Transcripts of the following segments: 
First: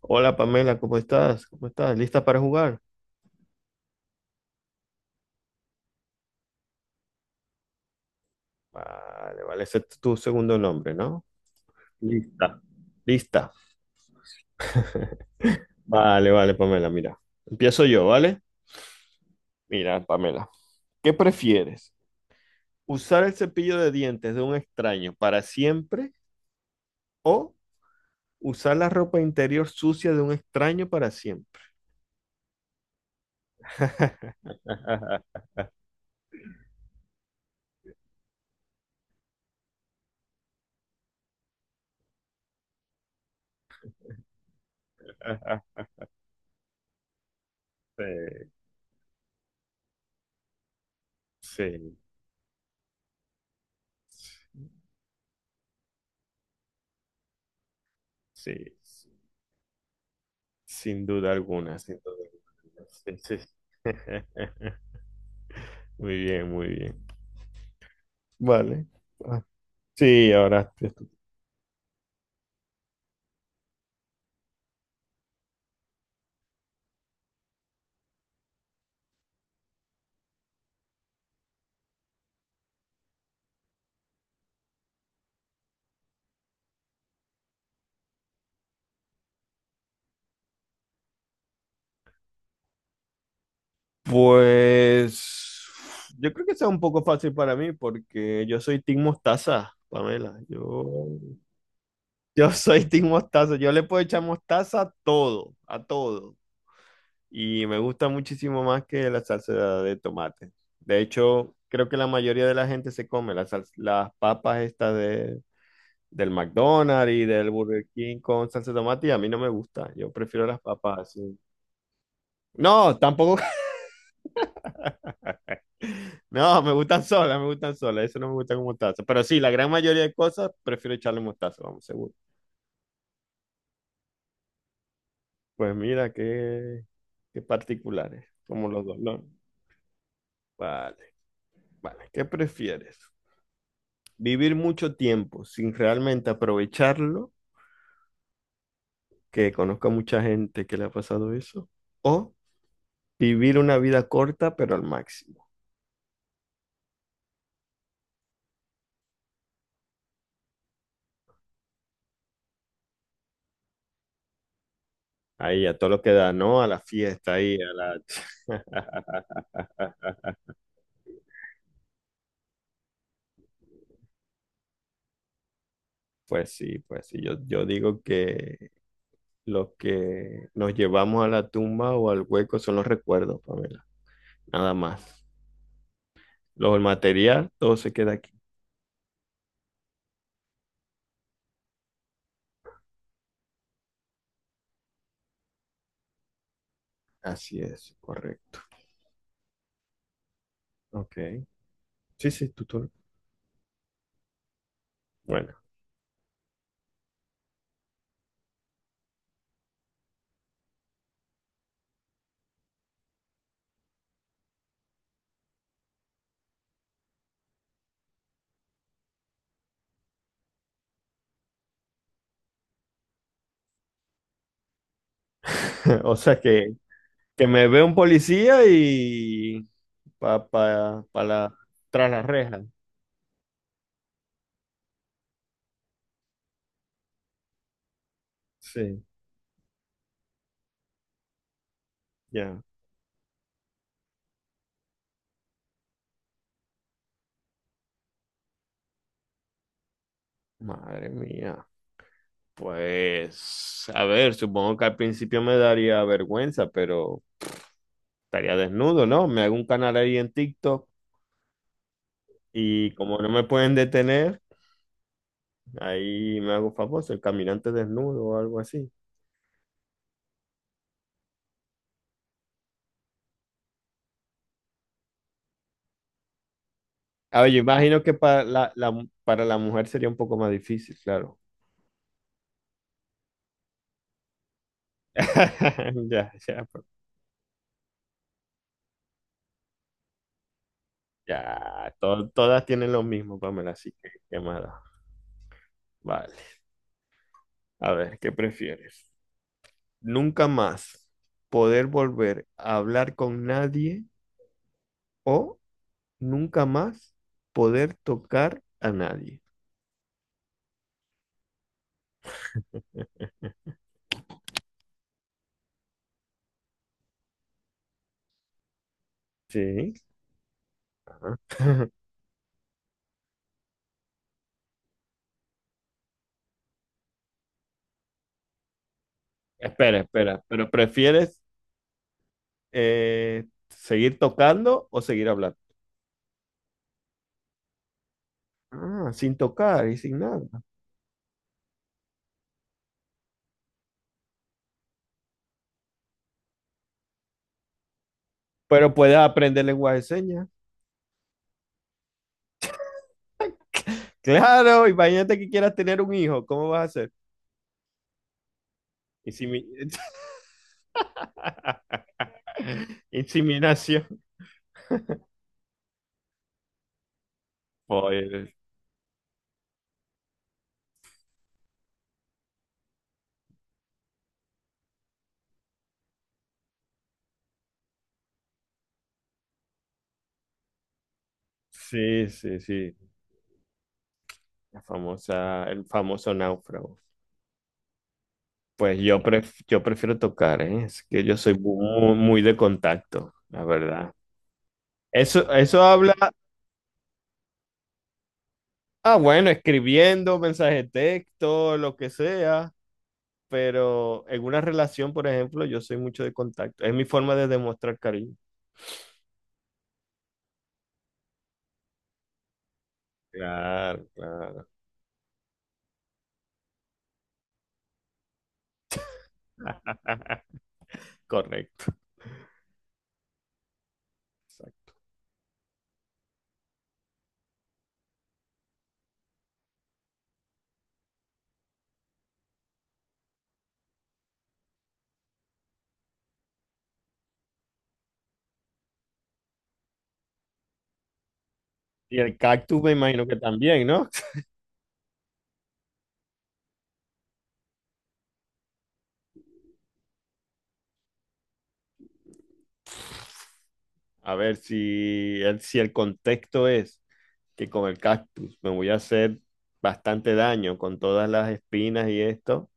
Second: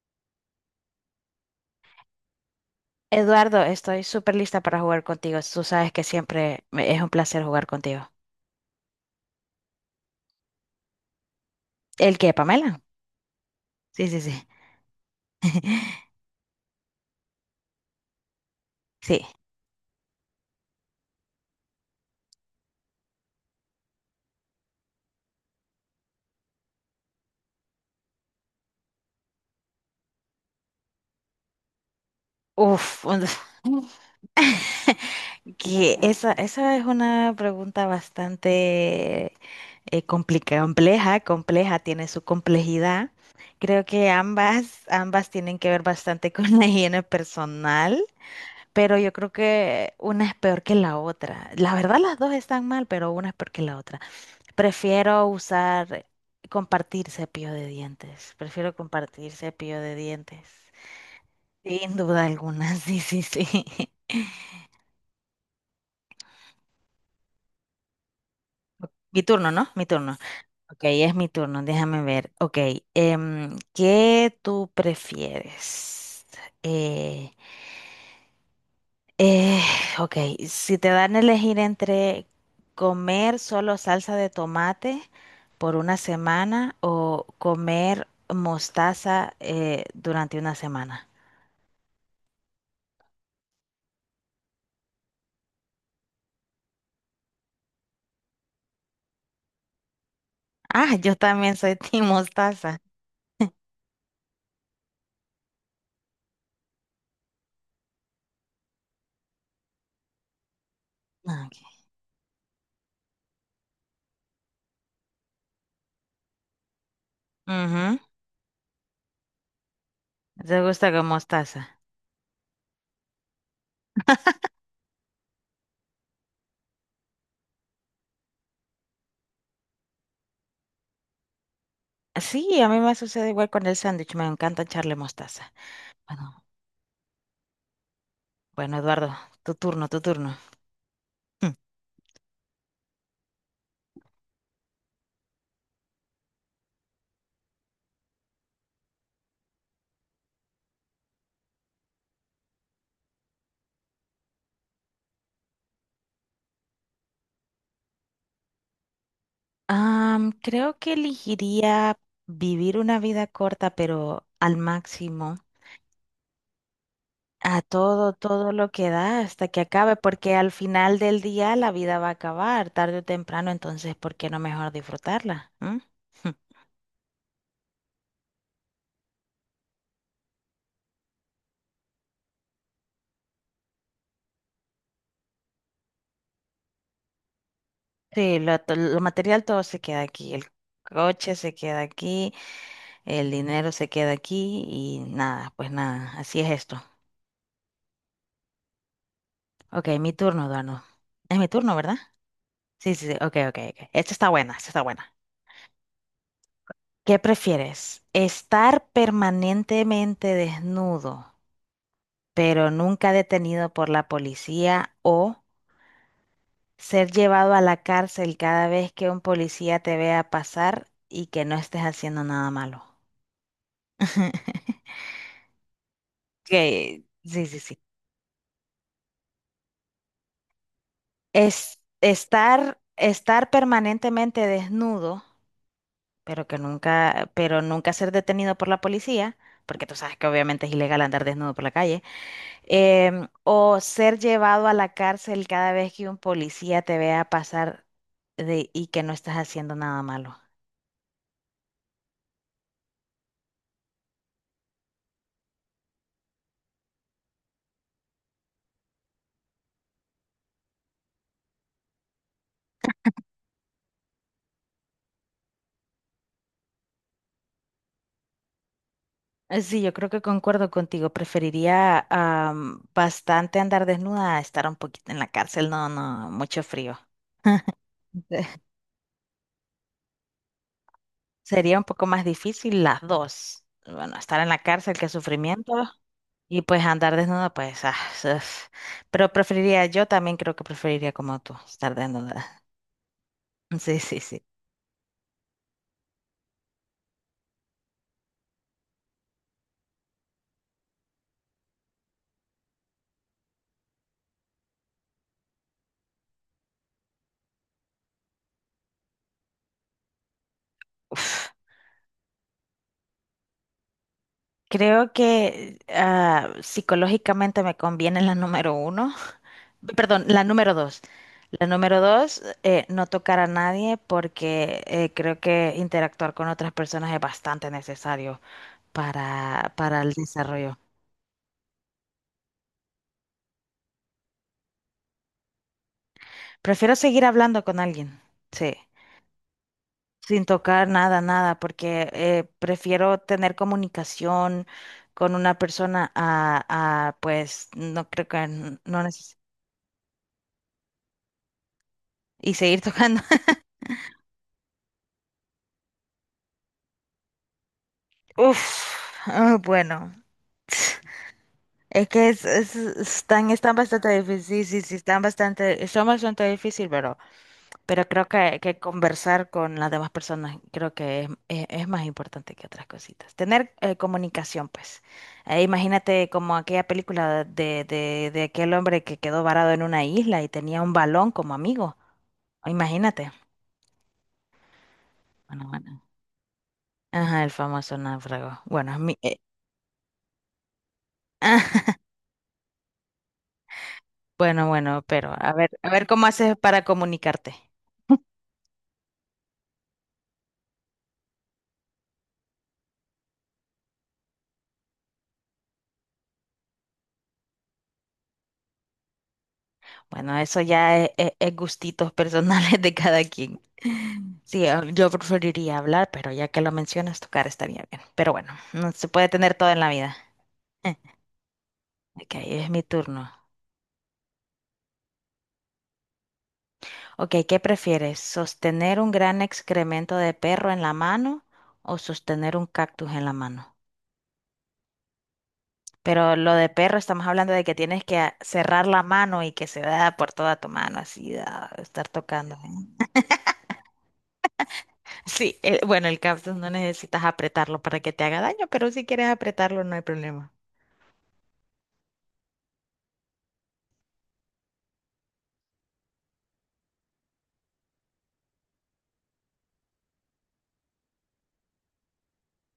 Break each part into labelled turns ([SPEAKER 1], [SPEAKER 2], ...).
[SPEAKER 1] Hola Pamela, ¿cómo estás? ¿Cómo estás? ¿Lista para jugar?
[SPEAKER 2] Eduardo, estoy súper lista para jugar contigo. Tú sabes que es un placer jugar contigo.
[SPEAKER 1] Vale, ese es tu segundo nombre, ¿no?
[SPEAKER 2] ¿El qué,
[SPEAKER 1] Lista.
[SPEAKER 2] Pamela?
[SPEAKER 1] Lista.
[SPEAKER 2] Sí, sí, sí.
[SPEAKER 1] Vale, Pamela, mira. Empiezo yo, ¿vale?
[SPEAKER 2] Sí.
[SPEAKER 1] Mira, Pamela, ¿qué prefieres? ¿Usar el cepillo de dientes de un extraño para siempre o usar la ropa interior sucia de un extraño para siempre?
[SPEAKER 2] Uf, que esa es una pregunta bastante compleja, compleja, tiene su complejidad. Creo que ambas tienen que ver bastante con la higiene
[SPEAKER 1] Sí,
[SPEAKER 2] personal, pero yo creo que una es peor que la otra. La
[SPEAKER 1] sí,
[SPEAKER 2] verdad, las dos están mal, pero una es peor que la otra. Prefiero usar, compartir cepillo de dientes.
[SPEAKER 1] sí,
[SPEAKER 2] Prefiero compartir cepillo de dientes.
[SPEAKER 1] sin duda alguna,
[SPEAKER 2] Sin
[SPEAKER 1] sin duda
[SPEAKER 2] duda alguna,
[SPEAKER 1] alguna.
[SPEAKER 2] sí,
[SPEAKER 1] Sí,
[SPEAKER 2] sí,
[SPEAKER 1] sí.
[SPEAKER 2] sí.
[SPEAKER 1] Muy bien, muy bien. Vale.
[SPEAKER 2] Mi
[SPEAKER 1] Ah,
[SPEAKER 2] turno, ¿no? Mi turno.
[SPEAKER 1] sí, ahora
[SPEAKER 2] Ok,
[SPEAKER 1] eres tú.
[SPEAKER 2] es mi turno, déjame ver. Ok, ¿qué tú prefieres? Eh, eh, ok, si te dan a elegir entre comer solo salsa de tomate por una semana o comer mostaza durante una semana.
[SPEAKER 1] Pues yo creo que sea un poco fácil para mí porque yo soy Team Mostaza, Pamela. Yo,
[SPEAKER 2] Ah, yo también soy team
[SPEAKER 1] yo
[SPEAKER 2] mostaza.
[SPEAKER 1] soy Team Mostaza. Yo le puedo echar mostaza a todo, a todo. Y me gusta muchísimo más que la salsa de tomate. De
[SPEAKER 2] Ah,
[SPEAKER 1] hecho,
[SPEAKER 2] ok.
[SPEAKER 1] creo que la mayoría de la gente se come las papas estas del McDonald's y del Burger
[SPEAKER 2] Ujú.
[SPEAKER 1] King con salsa de tomate y a mí no me gusta. Yo prefiero
[SPEAKER 2] ¿Te
[SPEAKER 1] las
[SPEAKER 2] gusta
[SPEAKER 1] papas
[SPEAKER 2] con
[SPEAKER 1] así.
[SPEAKER 2] mostaza?
[SPEAKER 1] No, tampoco. No, me gustan solas, me gustan solas. Eso no me gusta con mostaza. Pero sí, la gran mayoría de cosas prefiero echarle mostaza, vamos, seguro.
[SPEAKER 2] Sí, a mí me sucede igual con el sándwich. Me encanta echarle mostaza.
[SPEAKER 1] Pues mira,
[SPEAKER 2] Bueno,
[SPEAKER 1] qué particulares, como
[SPEAKER 2] bueno,
[SPEAKER 1] los dos,
[SPEAKER 2] Eduardo,
[SPEAKER 1] ¿no?
[SPEAKER 2] tu turno, tu turno.
[SPEAKER 1] Vale,
[SPEAKER 2] Mm.
[SPEAKER 1] vale. ¿Qué prefieres? ¿Vivir mucho tiempo sin realmente aprovecharlo? Que conozca mucha gente que le ha pasado eso. ¿O vivir una vida corta, pero al máximo?
[SPEAKER 2] Creo que elegiría vivir una vida corta, pero al máximo,
[SPEAKER 1] Ahí, a todo lo que da, ¿no? A la fiesta, ahí,
[SPEAKER 2] a
[SPEAKER 1] a la...
[SPEAKER 2] todo, todo lo que da hasta que acabe, porque al final del día la vida va a acabar, tarde o temprano, entonces, ¿por qué no mejor disfrutarla? ¿Mm?
[SPEAKER 1] Pues sí, pues sí. Yo digo que... Lo que nos llevamos a la tumba o al hueco son los recuerdos, Pamela. Nada más. El material, todo se queda aquí.
[SPEAKER 2] Sí, lo material todo se queda aquí, el coche se queda aquí, el dinero se queda aquí y nada, pues nada, así es esto.
[SPEAKER 1] Así es, correcto.
[SPEAKER 2] Ok, mi turno, Eduardo. Es
[SPEAKER 1] Ok.
[SPEAKER 2] mi turno, ¿verdad?
[SPEAKER 1] Sí, sí, tú.
[SPEAKER 2] Sí, sí, sí, ok, ok, ok. Esta está buena, esta está buena.
[SPEAKER 1] Bueno.
[SPEAKER 2] ¿Qué prefieres? ¿Estar permanentemente desnudo, pero nunca detenido por la policía, o ser llevado a la cárcel cada vez que un policía te vea pasar y que no estés haciendo nada malo?
[SPEAKER 1] O sea
[SPEAKER 2] Que
[SPEAKER 1] que
[SPEAKER 2] sí, sí,
[SPEAKER 1] me
[SPEAKER 2] sí.
[SPEAKER 1] ve un policía y pa la
[SPEAKER 2] Es
[SPEAKER 1] tras las rejas.
[SPEAKER 2] estar permanentemente desnudo, pero que nunca, pero nunca ser detenido por la
[SPEAKER 1] Sí,
[SPEAKER 2] policía, porque tú sabes que obviamente es ilegal andar desnudo por la calle,
[SPEAKER 1] ya.
[SPEAKER 2] o ser llevado a la cárcel cada vez que un policía te vea pasar y que no estás haciendo nada malo.
[SPEAKER 1] Madre mía. Pues, a ver, supongo que al principio me daría vergüenza, pero estaría desnudo, ¿no? Me hago un canal ahí en TikTok y como no me pueden detener, ahí me hago famoso, el caminante desnudo o algo así.
[SPEAKER 2] Sí, yo creo que concuerdo contigo. Preferiría bastante andar desnuda a estar un poquito en la cárcel. No, no, mucho frío.
[SPEAKER 1] A ver, yo imagino que para para la mujer sería un poco más difícil, claro.
[SPEAKER 2] Sería un poco más difícil las dos. Bueno, estar en la cárcel, qué sufrimiento,
[SPEAKER 1] Ya, ya,
[SPEAKER 2] y
[SPEAKER 1] pero...
[SPEAKER 2] pues andar desnuda, pues, ah, uf. Pero preferiría, yo también creo que preferiría como tú,
[SPEAKER 1] ya.
[SPEAKER 2] estar desnuda.
[SPEAKER 1] Todas tienen lo mismo, Pamela, así
[SPEAKER 2] Sí,
[SPEAKER 1] que
[SPEAKER 2] sí,
[SPEAKER 1] qué
[SPEAKER 2] sí.
[SPEAKER 1] mala. Vale. A ver, ¿qué prefieres? Nunca más poder volver a hablar con nadie o nunca más poder tocar a nadie.
[SPEAKER 2] Uf. Creo que ah, psicológicamente me conviene la número uno,
[SPEAKER 1] Sí.
[SPEAKER 2] perdón, la número dos. La número dos, no tocar a nadie porque creo que interactuar con otras personas es bastante necesario
[SPEAKER 1] Espera,
[SPEAKER 2] para el
[SPEAKER 1] espera, pero
[SPEAKER 2] desarrollo.
[SPEAKER 1] ¿prefieres seguir tocando o seguir hablando?
[SPEAKER 2] Prefiero seguir hablando con alguien, sí,
[SPEAKER 1] Ah, sin tocar y sin
[SPEAKER 2] sin
[SPEAKER 1] nada.
[SPEAKER 2] tocar nada, nada, porque prefiero tener comunicación con una persona pues, no creo que
[SPEAKER 1] Pero
[SPEAKER 2] no
[SPEAKER 1] puedes
[SPEAKER 2] necesito.
[SPEAKER 1] aprender lenguaje de señas.
[SPEAKER 2] Y seguir tocando.
[SPEAKER 1] Claro, imagínate que quieras tener un hijo, ¿cómo vas a hacer?
[SPEAKER 2] Uf, ah,
[SPEAKER 1] Insemi...
[SPEAKER 2] bueno, es que están, están
[SPEAKER 1] Inseminación.
[SPEAKER 2] bastante difíciles, sí, sí, sí, están bastante, son bastante difíciles, pero... Pero creo
[SPEAKER 1] Pues,
[SPEAKER 2] que conversar con las demás personas creo que es más importante que otras cositas. Tener comunicación, pues. Imagínate como aquella película de aquel hombre que quedó varado en una isla y tenía un balón como amigo.
[SPEAKER 1] sí, sí, sí.
[SPEAKER 2] Imagínate.
[SPEAKER 1] La famosa,
[SPEAKER 2] Bueno,
[SPEAKER 1] el
[SPEAKER 2] bueno.
[SPEAKER 1] famoso náufrago.
[SPEAKER 2] Ajá, el famoso náufrago.
[SPEAKER 1] Pues
[SPEAKER 2] Bueno,
[SPEAKER 1] yo, yo prefiero tocar, ¿eh? Es que yo soy muy, muy de contacto, la verdad.
[SPEAKER 2] bueno, bueno, pero
[SPEAKER 1] Eso, eso
[SPEAKER 2] a ver
[SPEAKER 1] habla,
[SPEAKER 2] cómo haces para comunicarte.
[SPEAKER 1] ah, bueno, escribiendo, mensaje de texto, lo que sea. Pero en una relación, por ejemplo, yo soy mucho de contacto. Es mi forma de demostrar cariño.
[SPEAKER 2] Bueno, eso ya es gustitos personales de cada quien.
[SPEAKER 1] Claro,
[SPEAKER 2] Sí,
[SPEAKER 1] claro.
[SPEAKER 2] yo preferiría hablar, pero ya que lo mencionas, tocar estaría bien. Pero bueno, no se puede tener todo en la vida. Eh,
[SPEAKER 1] Correcto.
[SPEAKER 2] Ok, es mi turno.
[SPEAKER 1] Exacto.
[SPEAKER 2] Ok, ¿qué prefieres? ¿Sostener un gran excremento de perro en la mano o sostener un cactus en la mano? Pero lo de perro estamos hablando de que tienes que cerrar la mano y que se da por toda tu mano, así, da, estar
[SPEAKER 1] Y el
[SPEAKER 2] tocando.
[SPEAKER 1] cactus me imagino que también, ¿no?
[SPEAKER 2] Sí, bueno, el cactus no necesitas apretarlo para que te haga daño, pero si quieres apretarlo no hay problema.
[SPEAKER 1] A ver si el contexto es que con el cactus me voy a hacer bastante daño con todas las espinas y esto,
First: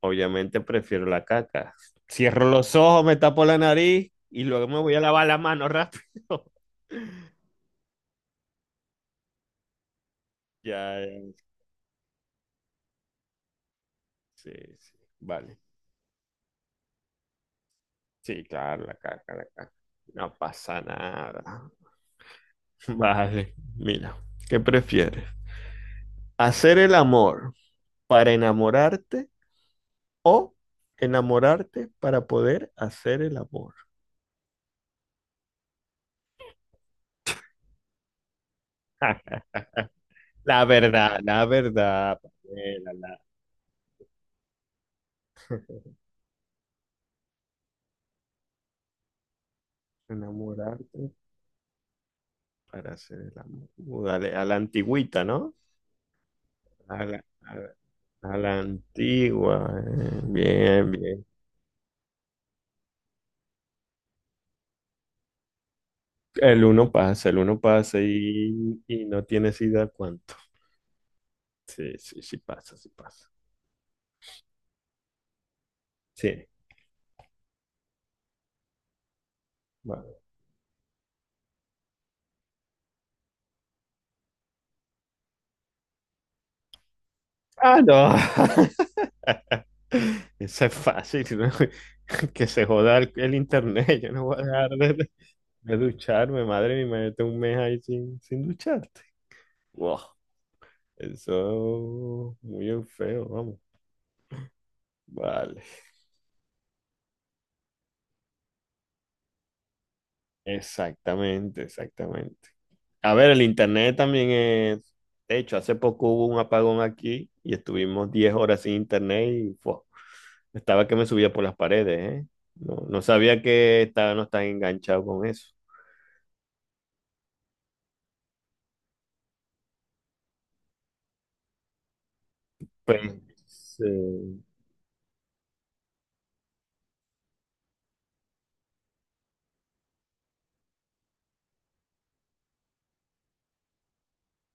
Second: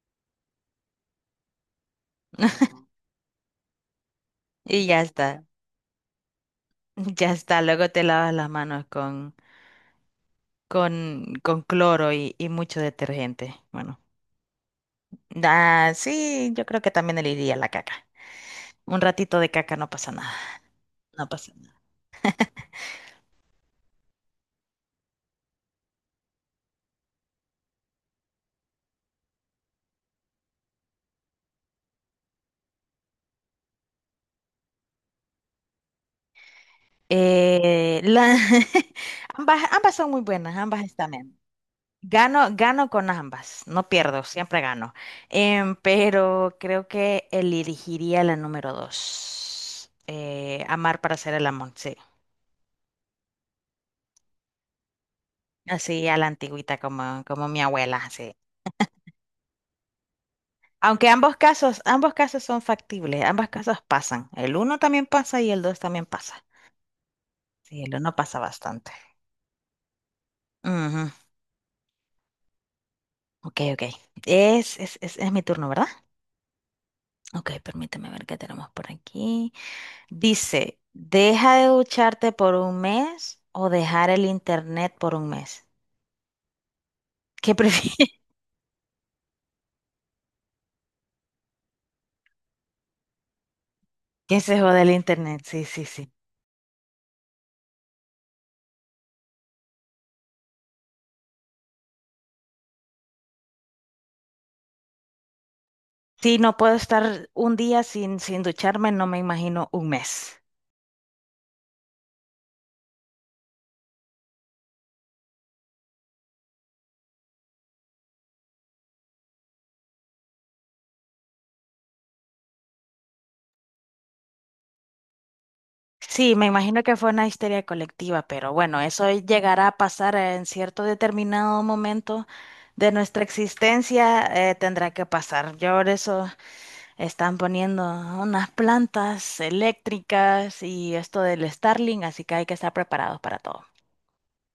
[SPEAKER 1] obviamente prefiero la caca. Cierro los ojos, me tapo la nariz y luego me
[SPEAKER 2] Y
[SPEAKER 1] voy a
[SPEAKER 2] ya
[SPEAKER 1] lavar la
[SPEAKER 2] está,
[SPEAKER 1] mano rápido.
[SPEAKER 2] ya está. Luego te lavas las manos
[SPEAKER 1] Ya,
[SPEAKER 2] con cloro y mucho detergente. Bueno,
[SPEAKER 1] sí, sí, vale.
[SPEAKER 2] ah, sí, yo creo que también le iría la caca.
[SPEAKER 1] Sí, claro, la
[SPEAKER 2] Un
[SPEAKER 1] caca,
[SPEAKER 2] ratito
[SPEAKER 1] la
[SPEAKER 2] de
[SPEAKER 1] caca.
[SPEAKER 2] caca no pasa nada,
[SPEAKER 1] No pasa
[SPEAKER 2] no pasa
[SPEAKER 1] nada.
[SPEAKER 2] nada.
[SPEAKER 1] Vale, mira, ¿qué prefieres? ¿Hacer el amor para enamorarte o enamorarte para poder hacer el amor?
[SPEAKER 2] Eh, la- ambas, ambas son muy buenas, ambas están bien.
[SPEAKER 1] La verdad,
[SPEAKER 2] Gano, gano
[SPEAKER 1] Pamela,
[SPEAKER 2] con
[SPEAKER 1] la...
[SPEAKER 2] ambas, no pierdo, siempre gano. Pero creo que elegiría la número dos. Amar
[SPEAKER 1] Enamorarte
[SPEAKER 2] para hacer el amor, sí.
[SPEAKER 1] para hacer el amor. Dale, a la antigüita, ¿no?
[SPEAKER 2] Así a la antigüita
[SPEAKER 1] A la,
[SPEAKER 2] como, como
[SPEAKER 1] a
[SPEAKER 2] mi
[SPEAKER 1] la-
[SPEAKER 2] abuela, sí.
[SPEAKER 1] a la antigua, eh. Bien,
[SPEAKER 2] Aunque
[SPEAKER 1] bien.
[SPEAKER 2] ambos casos son factibles, ambos casos pasan. El uno también pasa y el dos también pasa.
[SPEAKER 1] El uno
[SPEAKER 2] Sí, el
[SPEAKER 1] pasa
[SPEAKER 2] uno pasa bastante.
[SPEAKER 1] y no tienes idea cuánto.
[SPEAKER 2] Ujú.
[SPEAKER 1] Sí, sí, sí pasa, sí pasa.
[SPEAKER 2] Ok, ok. Es mi turno, ¿verdad?
[SPEAKER 1] Sí,
[SPEAKER 2] Ok, permíteme ver qué tenemos por aquí.
[SPEAKER 1] vale.
[SPEAKER 2] Dice, deja de ducharte por un mes o dejar el internet por un mes. ¿Qué
[SPEAKER 1] Ah,
[SPEAKER 2] prefieres?
[SPEAKER 1] no. Eso es fácil, ¿no? Que se joda el internet. Yo no voy
[SPEAKER 2] ¿Qué
[SPEAKER 1] a
[SPEAKER 2] se
[SPEAKER 1] dejar
[SPEAKER 2] jode el internet? Sí,
[SPEAKER 1] de
[SPEAKER 2] sí, sí.
[SPEAKER 1] ducharme, madre mía, imagínate un mes ahí sin ducharte. Wow. Eso es muy feo, vamos. Vale.
[SPEAKER 2] Sí, no puedo estar un día sin, sin ducharme, no me imagino un mes.
[SPEAKER 1] Exactamente, exactamente. A ver, el internet también es. De hecho, hace poco hubo un apagón aquí y estuvimos 10 horas sin internet y fue... Estaba que me subía por las paredes, ¿eh? No, no sabía que estaba no tan enganchado con eso.
[SPEAKER 2] Sí, me imagino que fue una histeria colectiva, pero bueno, eso llegará a pasar en cierto determinado momento de
[SPEAKER 1] Pero,
[SPEAKER 2] nuestra
[SPEAKER 1] sí,
[SPEAKER 2] existencia, tendrá que pasar. Yo por eso están poniendo unas plantas eléctricas y esto del Starlink, así que hay que estar preparados para todo.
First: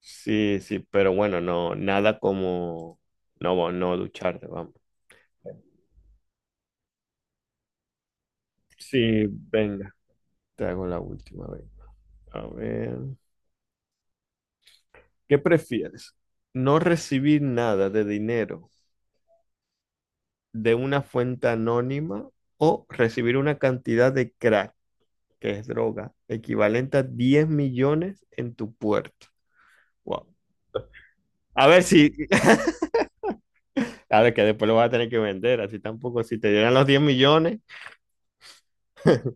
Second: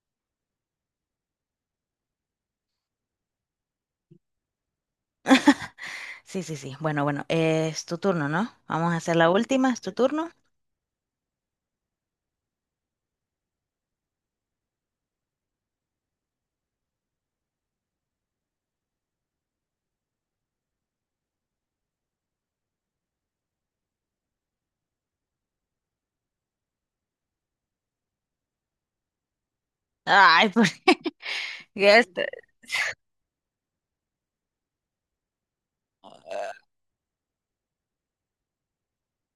[SPEAKER 1] sí, sí, pero bueno, no, nada como no, no ducharte, vamos.
[SPEAKER 2] Sí, sí, sí. Bueno, bueno, es tu turno, ¿no? Vamos a hacer
[SPEAKER 1] Sí,
[SPEAKER 2] la última, es tu
[SPEAKER 1] venga,
[SPEAKER 2] turno.
[SPEAKER 1] te hago la última vez. A ver, ¿qué prefieres? ¿No recibir nada de dinero de una fuente anónima o recibir una cantidad de crack, que es droga, equivalente a 10 millones en tu puerta? Wow.
[SPEAKER 2] Ay, ¿por qué?
[SPEAKER 1] A ver si...
[SPEAKER 2] Este,
[SPEAKER 1] Claro, que después lo vas a tener que vender, así tampoco. Si te dieran los 10 millones.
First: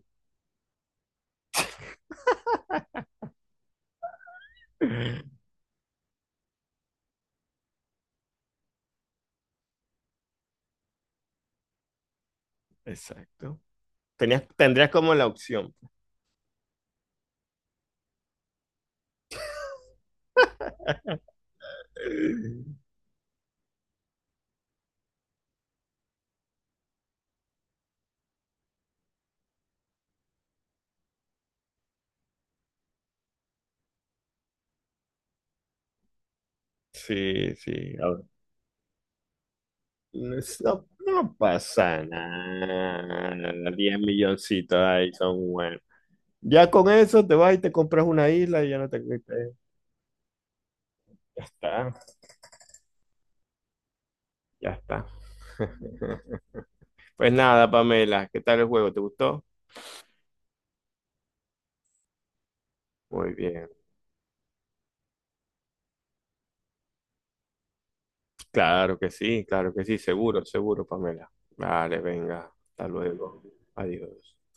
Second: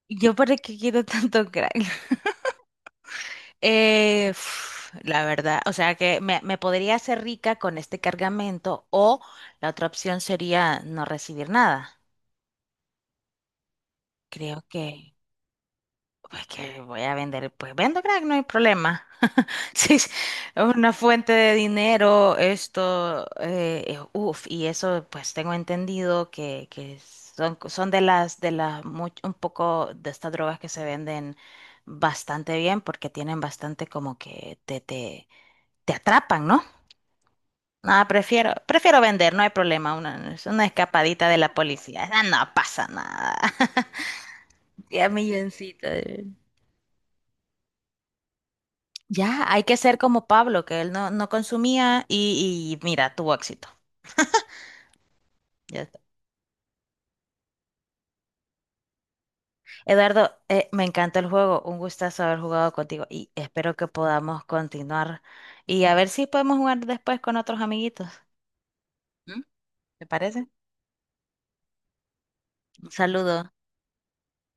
[SPEAKER 2] yo para qué quiero tanto crack. Uf, la verdad, o sea que me podría hacer rica con este cargamento o la otra opción sería no recibir nada.
[SPEAKER 1] Exacto.
[SPEAKER 2] Creo
[SPEAKER 1] Tendrías
[SPEAKER 2] que...
[SPEAKER 1] como la opción.
[SPEAKER 2] Pues que voy a vender, pues vendo crack, no hay problema. Sí, es una fuente de dinero, esto, uff, y eso pues tengo entendido que son, son un poco de estas drogas que se venden bastante bien porque tienen bastante como que te atrapan, ¿no?
[SPEAKER 1] Sí, sí, a
[SPEAKER 2] Nada,
[SPEAKER 1] ver.
[SPEAKER 2] prefiero, prefiero vender, no hay problema, una,
[SPEAKER 1] No,
[SPEAKER 2] es una escapadita
[SPEAKER 1] no
[SPEAKER 2] de la
[SPEAKER 1] pasa
[SPEAKER 2] policía. Ah, no pasa nada.
[SPEAKER 1] nada. 10 milloncitos
[SPEAKER 2] Ya
[SPEAKER 1] ahí son buenos.
[SPEAKER 2] milloncito.
[SPEAKER 1] Ya con eso te vas y te compras una isla y ya no te...
[SPEAKER 2] Ya,
[SPEAKER 1] te...
[SPEAKER 2] hay que ser como Pablo, que él no, no
[SPEAKER 1] Ya está,
[SPEAKER 2] consumía y mira, tuvo éxito.
[SPEAKER 1] ya está.
[SPEAKER 2] Ya está.
[SPEAKER 1] Pues nada, Pamela, ¿qué tal el juego? ¿Te gustó?
[SPEAKER 2] Eduardo, me encantó el juego, un gustazo haber jugado contigo y
[SPEAKER 1] Muy bien.
[SPEAKER 2] espero que podamos continuar y a ver si podemos jugar después con otros amiguitos. ¿Mm?
[SPEAKER 1] Claro que sí,
[SPEAKER 2] ¿Te
[SPEAKER 1] seguro,
[SPEAKER 2] parece?
[SPEAKER 1] seguro, Pamela. Vale, venga, hasta
[SPEAKER 2] Un saludo.
[SPEAKER 1] luego. Adiós.